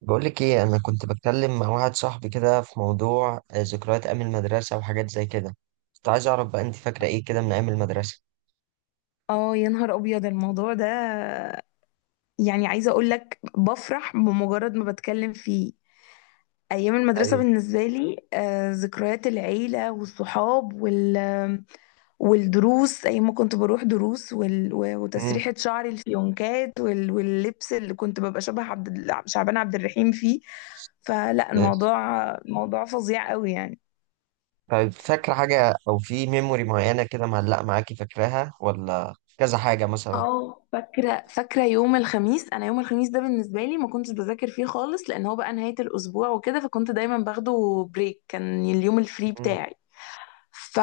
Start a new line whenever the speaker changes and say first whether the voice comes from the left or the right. right: بقولك ايه، انا كنت بتكلم مع واحد صاحبي كده في موضوع ذكريات ايام المدرسه وحاجات زي كده. كنت عايز اعرف بقى انت فاكره ايه كده من ايام المدرسه.
left: اه يا نهار ابيض الموضوع ده. يعني عايزه اقول لك بفرح بمجرد ما بتكلم فيه. ايام المدرسه
right: ايوه.
left: بالنسبه لي ذكريات العيله والصحاب والدروس، ايام ما كنت بروح دروس
right: امم.
left: وتسريحه شعري الفيونكات واللبس اللي كنت ببقى شبه شعبان عبد الرحيم فيه. فلا الموضوع موضوع فظيع قوي يعني.
right: طيب، فاكره حاجه او في ميموري معينه كده معلقه معاكي فاكراها ولا كذا حاجه مثلا؟
left: اه فاكرة يوم الخميس. أنا يوم الخميس ده بالنسبة لي ما كنتش بذاكر فيه خالص، لأن هو بقى نهاية الأسبوع وكده، فكنت دايما باخده بريك. كان اليوم الفري
right: امم.
left: بتاعي.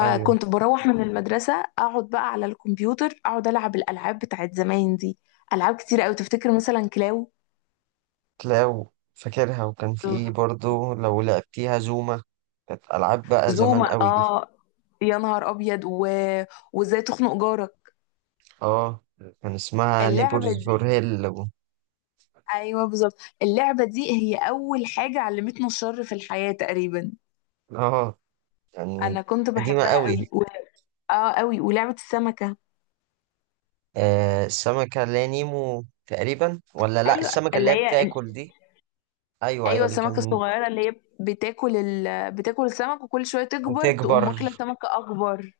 right: ايوه.
left: بروح من المدرسة، أقعد بقى على الكمبيوتر، أقعد ألعب الألعاب بتاعت زمان دي. ألعاب كتير أوي، تفتكر مثلا كلاو؟
right: تلاقوا. فاكرها، وكان في ايه برضو لو لعبتيها زوما؟ كانت العاب بقى زمان
left: زوما،
right: قوي دي.
left: اه يا نهار أبيض وإزاي تخنق جارك.
right: اه. كان اسمها
left: اللعبة
right: نيبورز فور
left: دي،
right: هيل.
left: أيوه بالظبط. اللعبة دي هي أول حاجة علمتنا الشر في الحياة تقريبا.
right: اه، يعني
left: انا كنت
right: قديمه
left: بحبها
right: قوي.
left: قوي اه قوي. ولعبة السمكة،
right: السمكة اللي هي نيمو تقريبا ولا لا،
left: ايوه
right: السمكة اللي
left: اللي
right: هي
left: هي،
right: بتاكل دي؟ ايوه ايوه،
left: ايوه
right: اللي
left: السمكة
right: كان.
left: الصغيرة اللي هي بتاكل السمك، وكل شوية تكبر تقوم
right: وتكبر.
left: واكلة سمكة اكبر.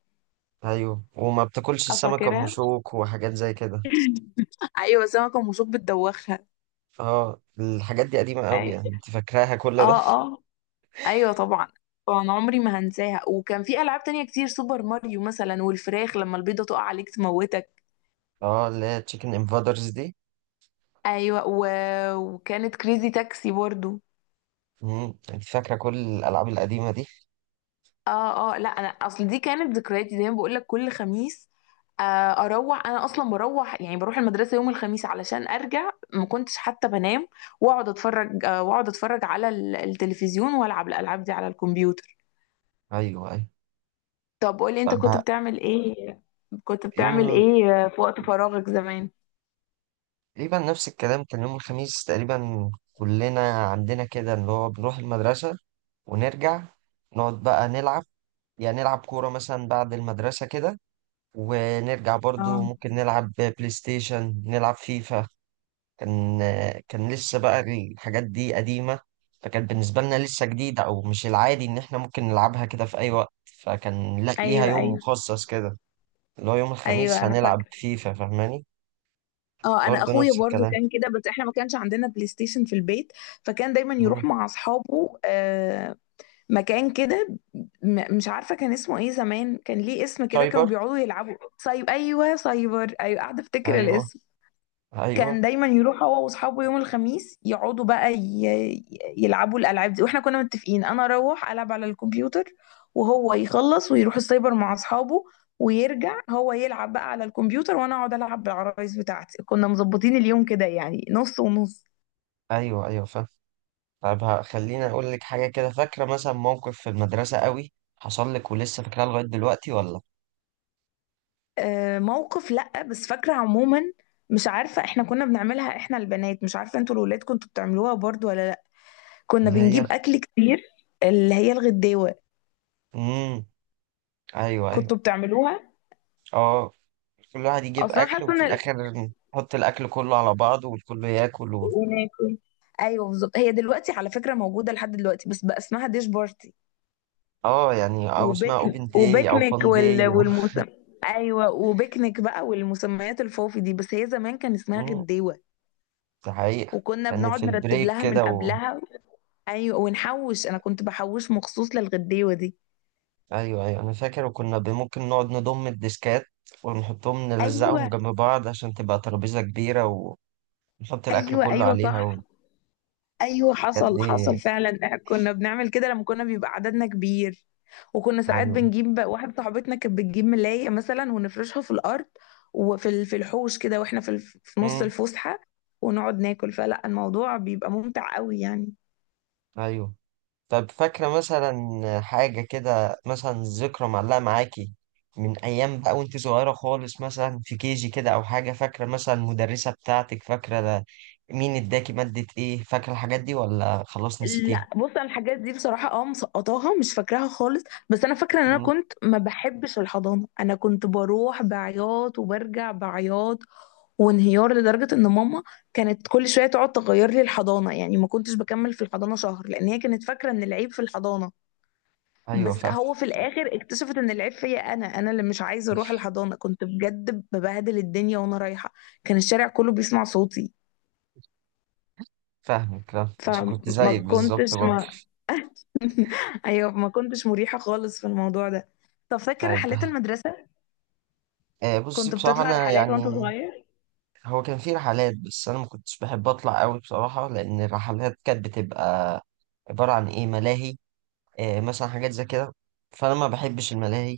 right: ايوه، وما بتاكلش
left: اه
right: السمكة ام
left: فاكرها.
right: شوك وحاجات زي كده.
left: ايوه سمكة ومشوك بتدوخها.
right: اه، الحاجات دي قديمة قوي يعني،
left: أيوة.
right: انت فاكراها كل ده؟
left: اه اه، ايوه طبعا. طبعا عمري ما هنساها. وكان في العاب تانية كتير، سوبر ماريو مثلا، والفراخ لما البيضة تقع عليك تموتك.
right: اه، اللي هي تشيكن انفادرز دي.
left: ايوه وكانت كريزي تاكسي برضو.
right: انت فاكرة كل الالعاب القديمة دي.
left: اه اه، لا انا اصل دي كانت ذكرياتي زي ما بقول لك كل خميس. آه، اروح، انا اصلا بروح يعني بروح المدرسه يوم الخميس علشان ارجع ما كنتش حتى بنام. واقعد اتفرج، واقعد اتفرج على التلفزيون والعب الالعاب دي على الكمبيوتر.
right: ايوه ايوه.
left: طب قولي انت كنت
right: طب
left: بتعمل ايه، كنت
right: يوم
left: بتعمل
right: ال-
left: ايه في وقت فراغك زمان؟
right: تقريبا نفس الكلام، كان يوم الخميس تقريبا. كلنا عندنا كده، اللي هو بنروح المدرسة ونرجع، نقعد بقى نلعب. يعني نلعب كورة مثلا بعد المدرسة كده. ونرجع برضو
left: اه،
right: ممكن نلعب بلاي ستيشن، نلعب فيفا. كان كان لسه بقى الحاجات دي قديمة، فكان بالنسبة لنا لسه جديدة، أو مش العادي إن إحنا ممكن نلعبها كده في أي وقت. فكان لا، ليها
left: ايوه
right: يوم
left: ايوه.
right: مخصص كده اللي هو يوم الخميس
left: ايوه انا
right: هنلعب
left: فاكره.
right: فيفا، فاهماني؟
left: اه انا
right: برضو
left: اخويا
right: نفس
left: برضو
right: الكلام.
left: كان كده، بس احنا ما كانش عندنا بلاي ستيشن في البيت. فكان دايما يروح
right: مم.
left: مع اصحابه، مكان كده مش عارفه كان اسمه ايه زمان، كان ليه اسم كده، كانوا
right: سايبر.
left: بيقعدوا يلعبوا سايب، ايوه سايبر، ايوه قاعده افتكر
right: أيوه
left: الاسم. كان
right: أيوه
left: دايما يروح هو واصحابه يوم الخميس يقعدوا بقى يلعبوا الالعاب دي، واحنا كنا متفقين انا اروح العب على الكمبيوتر، وهو يخلص ويروح السايبر مع اصحابه، ويرجع هو يلعب بقى على الكمبيوتر وانا اقعد العب بالعرايس بتاعتي. كنا مظبطين اليوم كده يعني نص ونص.
right: أيوه أيوه. فاهم. طب خليني أقول لك حاجة كده. فاكرة مثلا موقف في المدرسة قوي حصل لك ولسه فاكراه لغاية دلوقتي ولا؟
left: موقف لأ، بس فاكرة عموما. مش عارفة احنا كنا بنعملها احنا البنات، مش عارفة انتوا الولاد كنتوا بتعملوها برضو ولا لأ، كنا
right: اللي هي.
left: بنجيب أكل كتير، اللي هي الغداوة.
right: امم. ايوه
left: كنتوا
right: ايوه.
left: بتعملوها؟
right: اه، كل واحد يجيب
left: أصلا
right: اكل
left: حاسة ان
right: وفي الاخر نحط الاكل كله على بعضه والكل ياكل و...
left: وناكل، ايوه بالظبط. هي دلوقتي على فكرة موجودة لحد دلوقتي، بس بقى اسمها ديش بارتي
right: اه يعني، او اسمها
left: وبيكنيك
right: اوبن داي او
left: وبيكنيك
right: فان
left: وال...
right: داي و...
left: والمسم ايوه وبيكنيك بقى والمسميات الفوفي دي، بس هي زمان كان اسمها
right: مم،
left: غداوة.
right: ده حقيقة.
left: وكنا
right: كانت
left: بنقعد
right: في
left: نرتب
right: البريك
left: لها من
right: كده و...
left: قبلها. ايوه ونحوش، انا كنت بحوش مخصوص للغديوه دي.
right: ايوه ايوه، انا فاكر. وكنا ممكن نقعد نضم الديسكات ونحطهم، نلزقهم
left: ايوه
right: جنب بعض عشان تبقى ترابيزة كبيرة، ونحط الاكل
left: ايوه،
right: كله
left: ايوه
right: عليها
left: صح.
right: والحاجات
left: ايوه حصل
right: دي.
left: حصل فعلا، كنا بنعمل كده لما كنا بيبقى عددنا كبير. وكنا ساعات
right: ايوه.
left: بنجيب واحد صاحبتنا كانت بتجيب ملايه مثلا ونفرشها في الارض، وفي في الحوش كده، واحنا في في نص
right: امم.
left: الفسحه، ونقعد ناكل، فلا الموضوع بيبقى ممتع قوي يعني.
right: ايوه. طب فاكرة مثلا حاجة كده، مثلا ذكرى معلقة معاكي من أيام بقى وأنت صغيرة خالص، مثلا في كيجي كده أو حاجة؟ فاكرة مثلا المدرسة بتاعتك؟ فاكرة ده؟ مين اداكي مادة إيه؟ فاكرة الحاجات دي ولا خلاص نسيتيها؟
left: لا بص، انا الحاجات دي بصراحه اه مسقطاها مش فاكراها خالص. بس انا فاكره ان انا
right: مم.
left: كنت ما بحبش الحضانه، انا كنت بروح بعياط وبرجع بعياط وانهيار، لدرجه ان ماما كانت كل شويه تقعد تغير لي الحضانه. يعني ما كنتش بكمل في الحضانه شهر، لان هي كانت فاكره ان العيب في الحضانه،
right: أيوه،
left: بس
right: فاهم.
left: هو في الاخر اكتشفت ان العيب فيا انا، انا اللي مش عايزه اروح الحضانه. كنت بجد ببهدل الدنيا وانا رايحه، كان الشارع كله بيسمع صوتي.
right: فاهمك، لا مش كنت زيك
left: فما
right: بالظبط
left: كنتش
right: برضه.
left: ما ايوه ما كنتش مريحة خالص في الموضوع ده. طب فاكر
right: طيب،
left: رحلات المدرسة،
right: بصي
left: كنت
right: بصراحة
left: بتطلع
right: أنا
left: رحلات وانت
right: يعني
left: صغير؟
right: هو كان في رحلات، بس أنا ما كنتش بحب أطلع أوي بصراحة، لأن الرحلات كانت بتبقى عبارة عن إيه، ملاهي، مثلا حاجات زي كده. فانا ما بحبش الملاهي،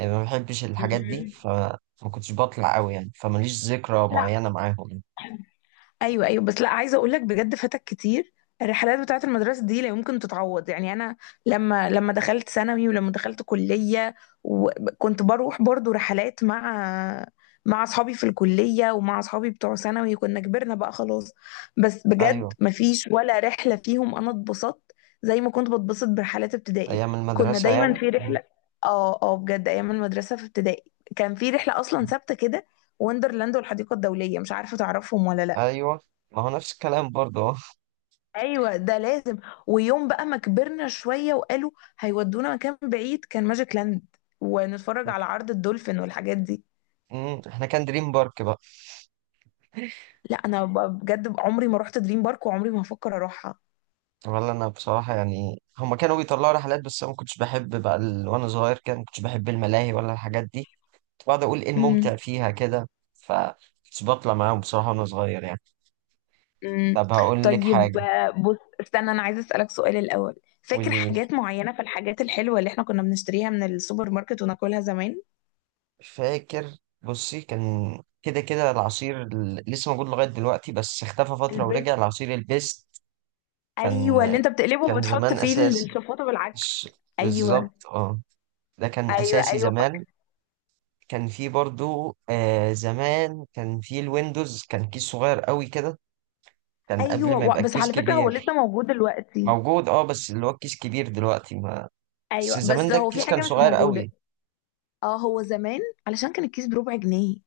right: ما بحبش الحاجات دي
left: مم.
right: فما كنتش بطلع قوي يعني، فماليش ذكرى
left: لا،
right: معينة معاهم يعني.
left: ايوه ايوه. بس لا عايزه اقول لك بجد فاتك كتير. الرحلات بتاعه المدرسه دي لا يمكن تتعوض يعني. انا لما دخلت ثانوي ولما دخلت كليه، وكنت بروح برضو رحلات مع مع اصحابي في الكليه ومع اصحابي بتوع ثانوي، كنا كبرنا بقى خلاص، بس بجد
right: ايوه،
left: مفيش ولا رحله فيهم انا اتبسطت زي ما كنت بتبسط برحلات ابتدائي.
right: ايام
left: كنا
right: المدرسة
left: دايما
right: يعني.
left: في رحله. اه اه، بجد ايام المدرسه في ابتدائي كان في رحله اصلا
right: م-
left: ثابته كده، وندرلاند والحديقه الدوليه، مش عارفه تعرفهم ولا لا.
right: ايوه، ما هو نفس الكلام برضه. اه.
left: ايوه ده لازم. ويوم بقى ما كبرنا شويه وقالوا هيودونا مكان بعيد، كان ماجيك لاند، ونتفرج على عرض الدولفين والحاجات دي.
right: احنا كان دريم بارك بقى.
left: لا انا بجد عمري ما رحت دريم بارك وعمري ما هفكر اروحها.
right: ولا انا بصراحة يعني، هما كانوا بيطلعوا رحلات بس انا ما كنتش بحب بقى ال... وانا صغير كان ما كنتش بحب الملاهي ولا الحاجات دي. كنت بقعد اقول ايه
left: امم،
right: الممتع فيها كده، ف كنتش بطلع معاهم بصراحة وانا صغير يعني.
left: امم.
right: طب هقول لك
left: طيب
right: حاجة.
left: بص استنى، انا عايزه اسالك سؤال الاول، فاكر
right: قولي.
left: حاجات معينه في الحاجات الحلوه اللي احنا كنا بنشتريها من السوبر ماركت وناكلها زمان؟
right: فاكر. بصي كان كده كده العصير لسه موجود لغاية دلوقتي بس اختفى فترة
left: البس،
right: ورجع، العصير البيست. كان
left: ايوه اللي انت بتقلبه
right: كان
left: وبتحط
right: زمان
left: فيه
right: أساسي.
left: الشفاطه
right: مش
left: بالعكس، ايوه.
right: بالظبط اه، ده كان
left: ايوه
right: أساسي
left: ايوه،
right: زمان. كان فيه برضو زمان كان فيه الويندوز، كان كيس صغير قوي كده، كان قبل ما يبقى
left: بس
right: الكيس
left: على فكره هو لسه
right: كبير.
left: موجود دلوقتي.
right: موجود اه، بس اللي هو الكيس كبير دلوقتي ما بس
left: ايوه
right: زمان
left: بس
right: ده
left: هو في
right: الكيس كان
left: حاجه مش
right: صغير
left: موجوده.
right: قوي.
left: اه هو زمان، علشان كان الكيس بربع جنيه،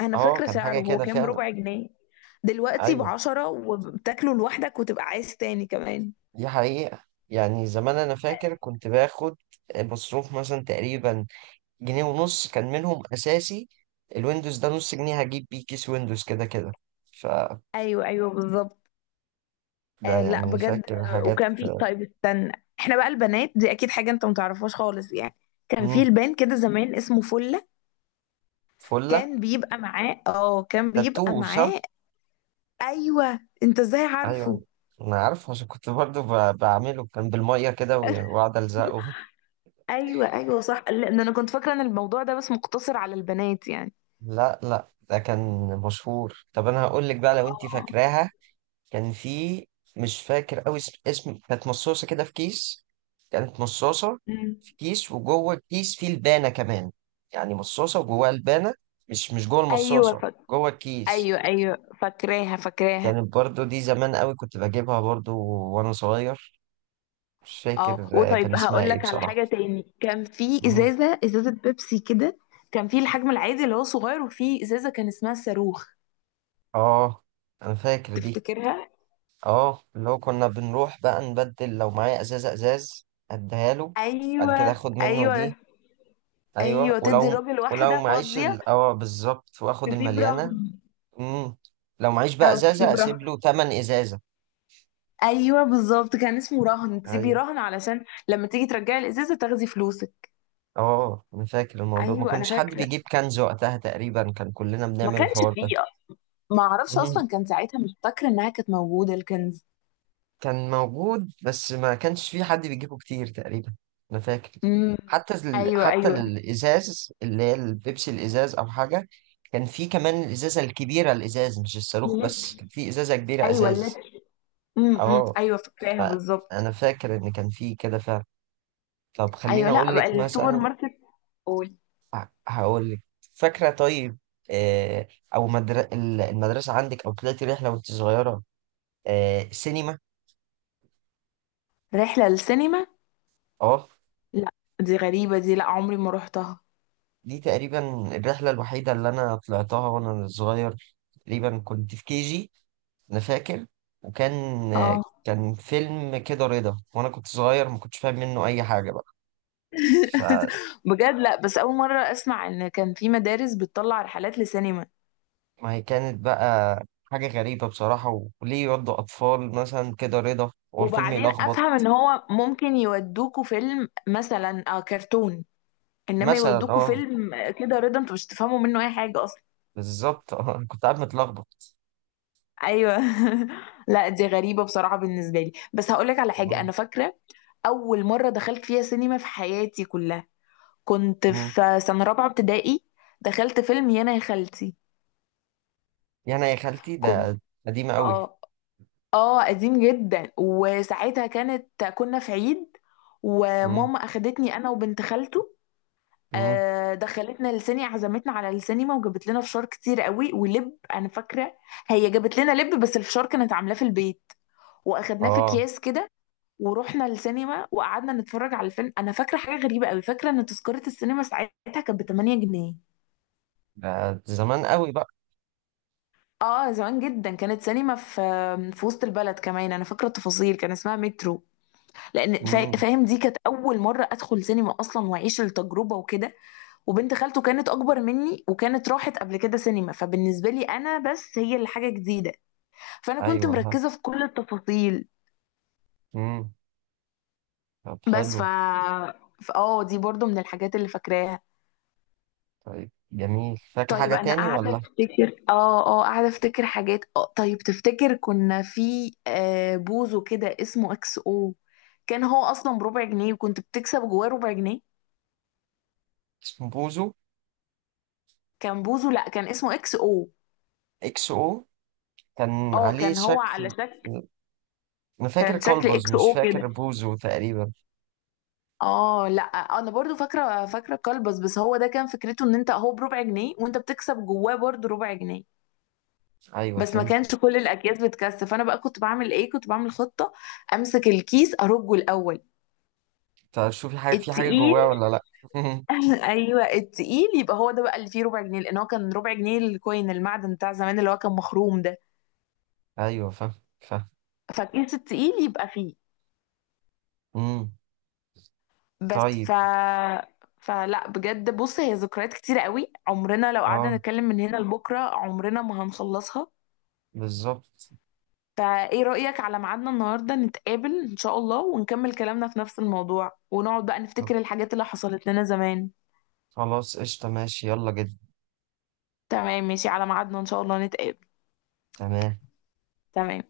left: انا
right: اه،
left: فاكره
right: كان حاجة
left: سعره، هو
right: كده
left: كان
right: فعلا.
left: بربع جنيه. دلوقتي
right: ايوه،
left: بعشرة وبتاكله لوحدك وتبقى عايز تاني كمان.
right: دي حقيقة يعني. زمان أنا فاكر كنت باخد مصروف مثلا تقريبا جنيه ونص، كان منهم أساسي الويندوز ده نص جنيه، هجيب بيه كيس ويندوز كده كده، ف
left: ايوه ايوه بالظبط.
right: ده
left: آه لا
right: يعني.
left: بجد،
right: فاكر حاجات.
left: وكان في، طيب استنى، احنا بقى البنات دي اكيد حاجه انت متعرفهاش خالص يعني. كان في
right: مم.
left: لبان كده زمان اسمه فله،
right: فلة.
left: كان بيبقى معاه اه كان
right: تاتو
left: بيبقى
right: صح؟
left: معاه ايوه انت ازاي
right: أيوة،
left: عارفه؟
right: أنا عارف عشان كنت برضو بعمله، كان بالمية كده وأقعد ألزقه.
left: ايوه ايوه صح، لان انا كنت فاكره ان الموضوع ده بس مقتصر على البنات يعني.
right: لا لا، ده كان مشهور. طب أنا هقول لك بقى لو أنت
left: اه.
right: فاكراها، كان في، مش فاكر قوي اسم كانت مصاصة كده في كيس، كانت مصاصة
left: مم.
right: في كيس وجوه الكيس فيه لبانة كمان، يعني مصاصة وجواها لبانة، مش جوه
left: ايوه
right: المصاصة، جوه الكيس.
left: ايوه ايوه، فاكراها.
right: كانت برضو دي زمان قوي، كنت بجيبها برضو وانا صغير، مش فاكر
left: اه
right: كان
left: وطيب
right: اسمها
left: هقول
right: ايه
left: لك على
right: بصراحة.
left: حاجه تاني، كان في
right: مهم.
left: ازازه، ازازه بيبسي كده، كان في الحجم العادي اللي هو صغير، وفي ازازه كان اسمها صاروخ.
right: اه، انا فاكر دي.
left: تفتكرها؟
right: اه، اللي هو كنا بنروح بقى نبدل. لو معايا ازازة ازاز اديها له بعد كده
left: ايوه
right: اخد منه دي.
left: ايوه.
right: ايوه،
left: ايوه تدي
right: ولو
left: الراجل
right: ولو
left: واحده
right: معيش
left: فاضيه،
right: ال... اه بالظبط، واخد
left: تسيب
right: المليانه.
left: رهن،
right: امم. لو معيش بقى
left: او تسيب
right: ازازه
left: رهن.
right: اسيب له تمن ازازه.
left: ايوه بالظبط، كان اسمه رهن، تسيبي
right: ايوه.
left: رهن علشان لما تيجي ترجعي الازازه تاخدي فلوسك.
right: اه، انا فاكر الموضوع ما
left: ايوه انا
right: كنش حد
left: فاكره،
right: بيجيب كنز وقتها تقريبا، كان كلنا
left: ما
right: بنعمل
left: كانش
right: الحوار
left: فيه،
right: ده.
left: ما اعرفش
right: مم.
left: اصلا كان ساعتها، مش فاكره انها كانت موجوده الكنز.
right: كان موجود بس ما كانش في حد بيجيبه كتير تقريبا. انا فاكر
left: امم.
right: حتى ال...
left: ايوه
right: حتى
left: ايوه،
right: الازاز اللي هي البيبسي الازاز او حاجه، كان في كمان الازازه الكبيره، الازاز مش الصاروخ، بس
left: اللتر،
right: كان في ازازه كبيره
left: ايوه
right: ازاز.
left: اللتر.
right: اه،
left: ايوه فاكراها بالظبط.
right: فانا فاكر ان كان في كده فعلا. طب
left: ايوه
right: خليني
left: لا
right: اقول لك
left: بقى السوبر
right: مثلا.
left: ماركت، قول.
right: هقول لك، فاكره طيب. آه. او المدرسه عندك، او طلعتي رحله وانت صغيره، سينما.
left: رحله للسينما؟
right: اه،
left: لا، دي غريبه دي، لا عمري ما رحتها.
right: دي تقريبا الرحله الوحيده اللي انا طلعتها وانا صغير، تقريبا كنت في كي جي انا فاكر، وكان آه،
left: اه.
right: كان فيلم كده رضا، وانا كنت صغير ما كنتش فاهم منه اي حاجه. بقى
left: بجد؟ لا بس اول مره اسمع ان كان في مدارس بتطلع رحلات لسينما.
right: ما هي كانت بقى حاجة غريبة بصراحة، وليه يودوا أطفال مثلا كده رضا والفيلم
left: وبعدين
right: يلخبط.
left: افهم ان هو ممكن يودوكوا فيلم مثلا آه كرتون، انما
right: مثلا
left: يودوكوا
right: اه.
left: فيلم كده رضا، انتوا مش تفهموا منه اي حاجه اصلا.
right: بالظبط اه، أنا كنت قاعد متلخبط.
left: ايوه. لا دي غريبه بصراحه بالنسبه لي. بس هقول لك على حاجه
right: والله.
left: انا فاكره، اول مره دخلت فيها سينما في حياتي كلها، كنت
right: مم.
left: في سنه رابعه ابتدائي، دخلت فيلم يانا يا خالتي.
right: يعني يا خالتي
left: كنت،
right: ده قديمة أوي.
left: اه اه قديم جدا. وساعتها كانت كنا في عيد،
right: مم.
left: وماما اخدتني انا وبنت خالته،
right: مم.
left: دخلتنا للسينما، عزمتنا على السينما، وجابت لنا فشار كتير قوي ولب. انا فاكره هي جابت لنا لب، بس الفشار كانت عاملاه في البيت واخدناه في
right: اه،
left: اكياس كده. ورحنا للسينما وقعدنا نتفرج على الفيلم. انا فاكره حاجه غريبه قوي، فاكره ان تذكره السينما ساعتها كانت ب 8 جنيه.
right: ده زمان أوي بقى.
left: اه زمان جدا. كانت سينما في في وسط البلد كمان، انا فاكره التفاصيل، كان اسمها مترو. لان
right: مم.
left: فاهم، دي كانت اول مره ادخل سينما اصلا واعيش التجربه وكده. وبنت خالته كانت اكبر مني وكانت راحت قبل كده سينما، فبالنسبه لي انا بس هي اللي حاجه جديده، فانا كنت
right: أيوه ها.
left: مركزه في كل التفاصيل.
right: مم. طب
left: بس ف
right: حلو.
left: اه دي برضو من الحاجات اللي فاكراها.
right: طيب جميل، فاكر
left: طيب
right: حاجة
left: انا
right: تاني
left: قاعده
right: ولا؟
left: افتكر، اه اه قاعده افتكر حاجات. اه طيب تفتكر كنا في بوزو كده اسمه اكس او؟ كان هو اصلا بربع جنيه وكنت بتكسب جواه ربع جنيه.
right: اسمه بوزو.
left: كان بوزو، لا كان اسمه اكس او.
right: إكس أو. كان
left: اه
right: عليه
left: كان هو على
right: شكل.
left: شكل،
right: أنا فاكر
left: كان شكل
right: كلبز،
left: اكس
right: مش
left: او كده.
right: فاكر بوزو تقريبا.
left: اه لا انا برضو فاكره، فاكره كلبس، بس هو ده كان فكرته ان انت، هو بربع جنيه وانت بتكسب جواه برضو ربع جنيه.
right: أيوه،
left: بس ما
right: فهمت.
left: كانش كل الاكياس بتكسب، فانا بقى كنت بعمل ايه، كنت بعمل خطه، امسك الكيس ارجه الاول.
right: طب شوفي حاجة في حاجة
left: التقيل.
right: جواه ولا لأ؟
left: ايوه التقيل يبقى هو ده بقى اللي فيه ربع جنيه، لان هو كان ربع جنيه الكوين المعدن بتاع زمان اللي هو كان مخروم ده.
right: أيوه، فاهم فاهم.
left: فالكيس التقيل يبقى فيه.
right: مم.
left: بس
right: طيب.
left: ف فلا بجد بص، هي ذكريات كتيرة قوي، عمرنا لو قعدنا
right: اه،
left: نتكلم من هنا لبكرة عمرنا ما هنخلصها.
right: بالظبط.
left: فايه رأيك على ميعادنا النهارده، نتقابل ان شاء الله ونكمل كلامنا في نفس الموضوع، ونقعد بقى نفتكر الحاجات اللي حصلت لنا زمان.
right: خلاص، قشطة، ماشي، يلا جد.
left: تمام ماشي، على ميعادنا ان شاء الله نتقابل.
right: تمام.
left: تمام.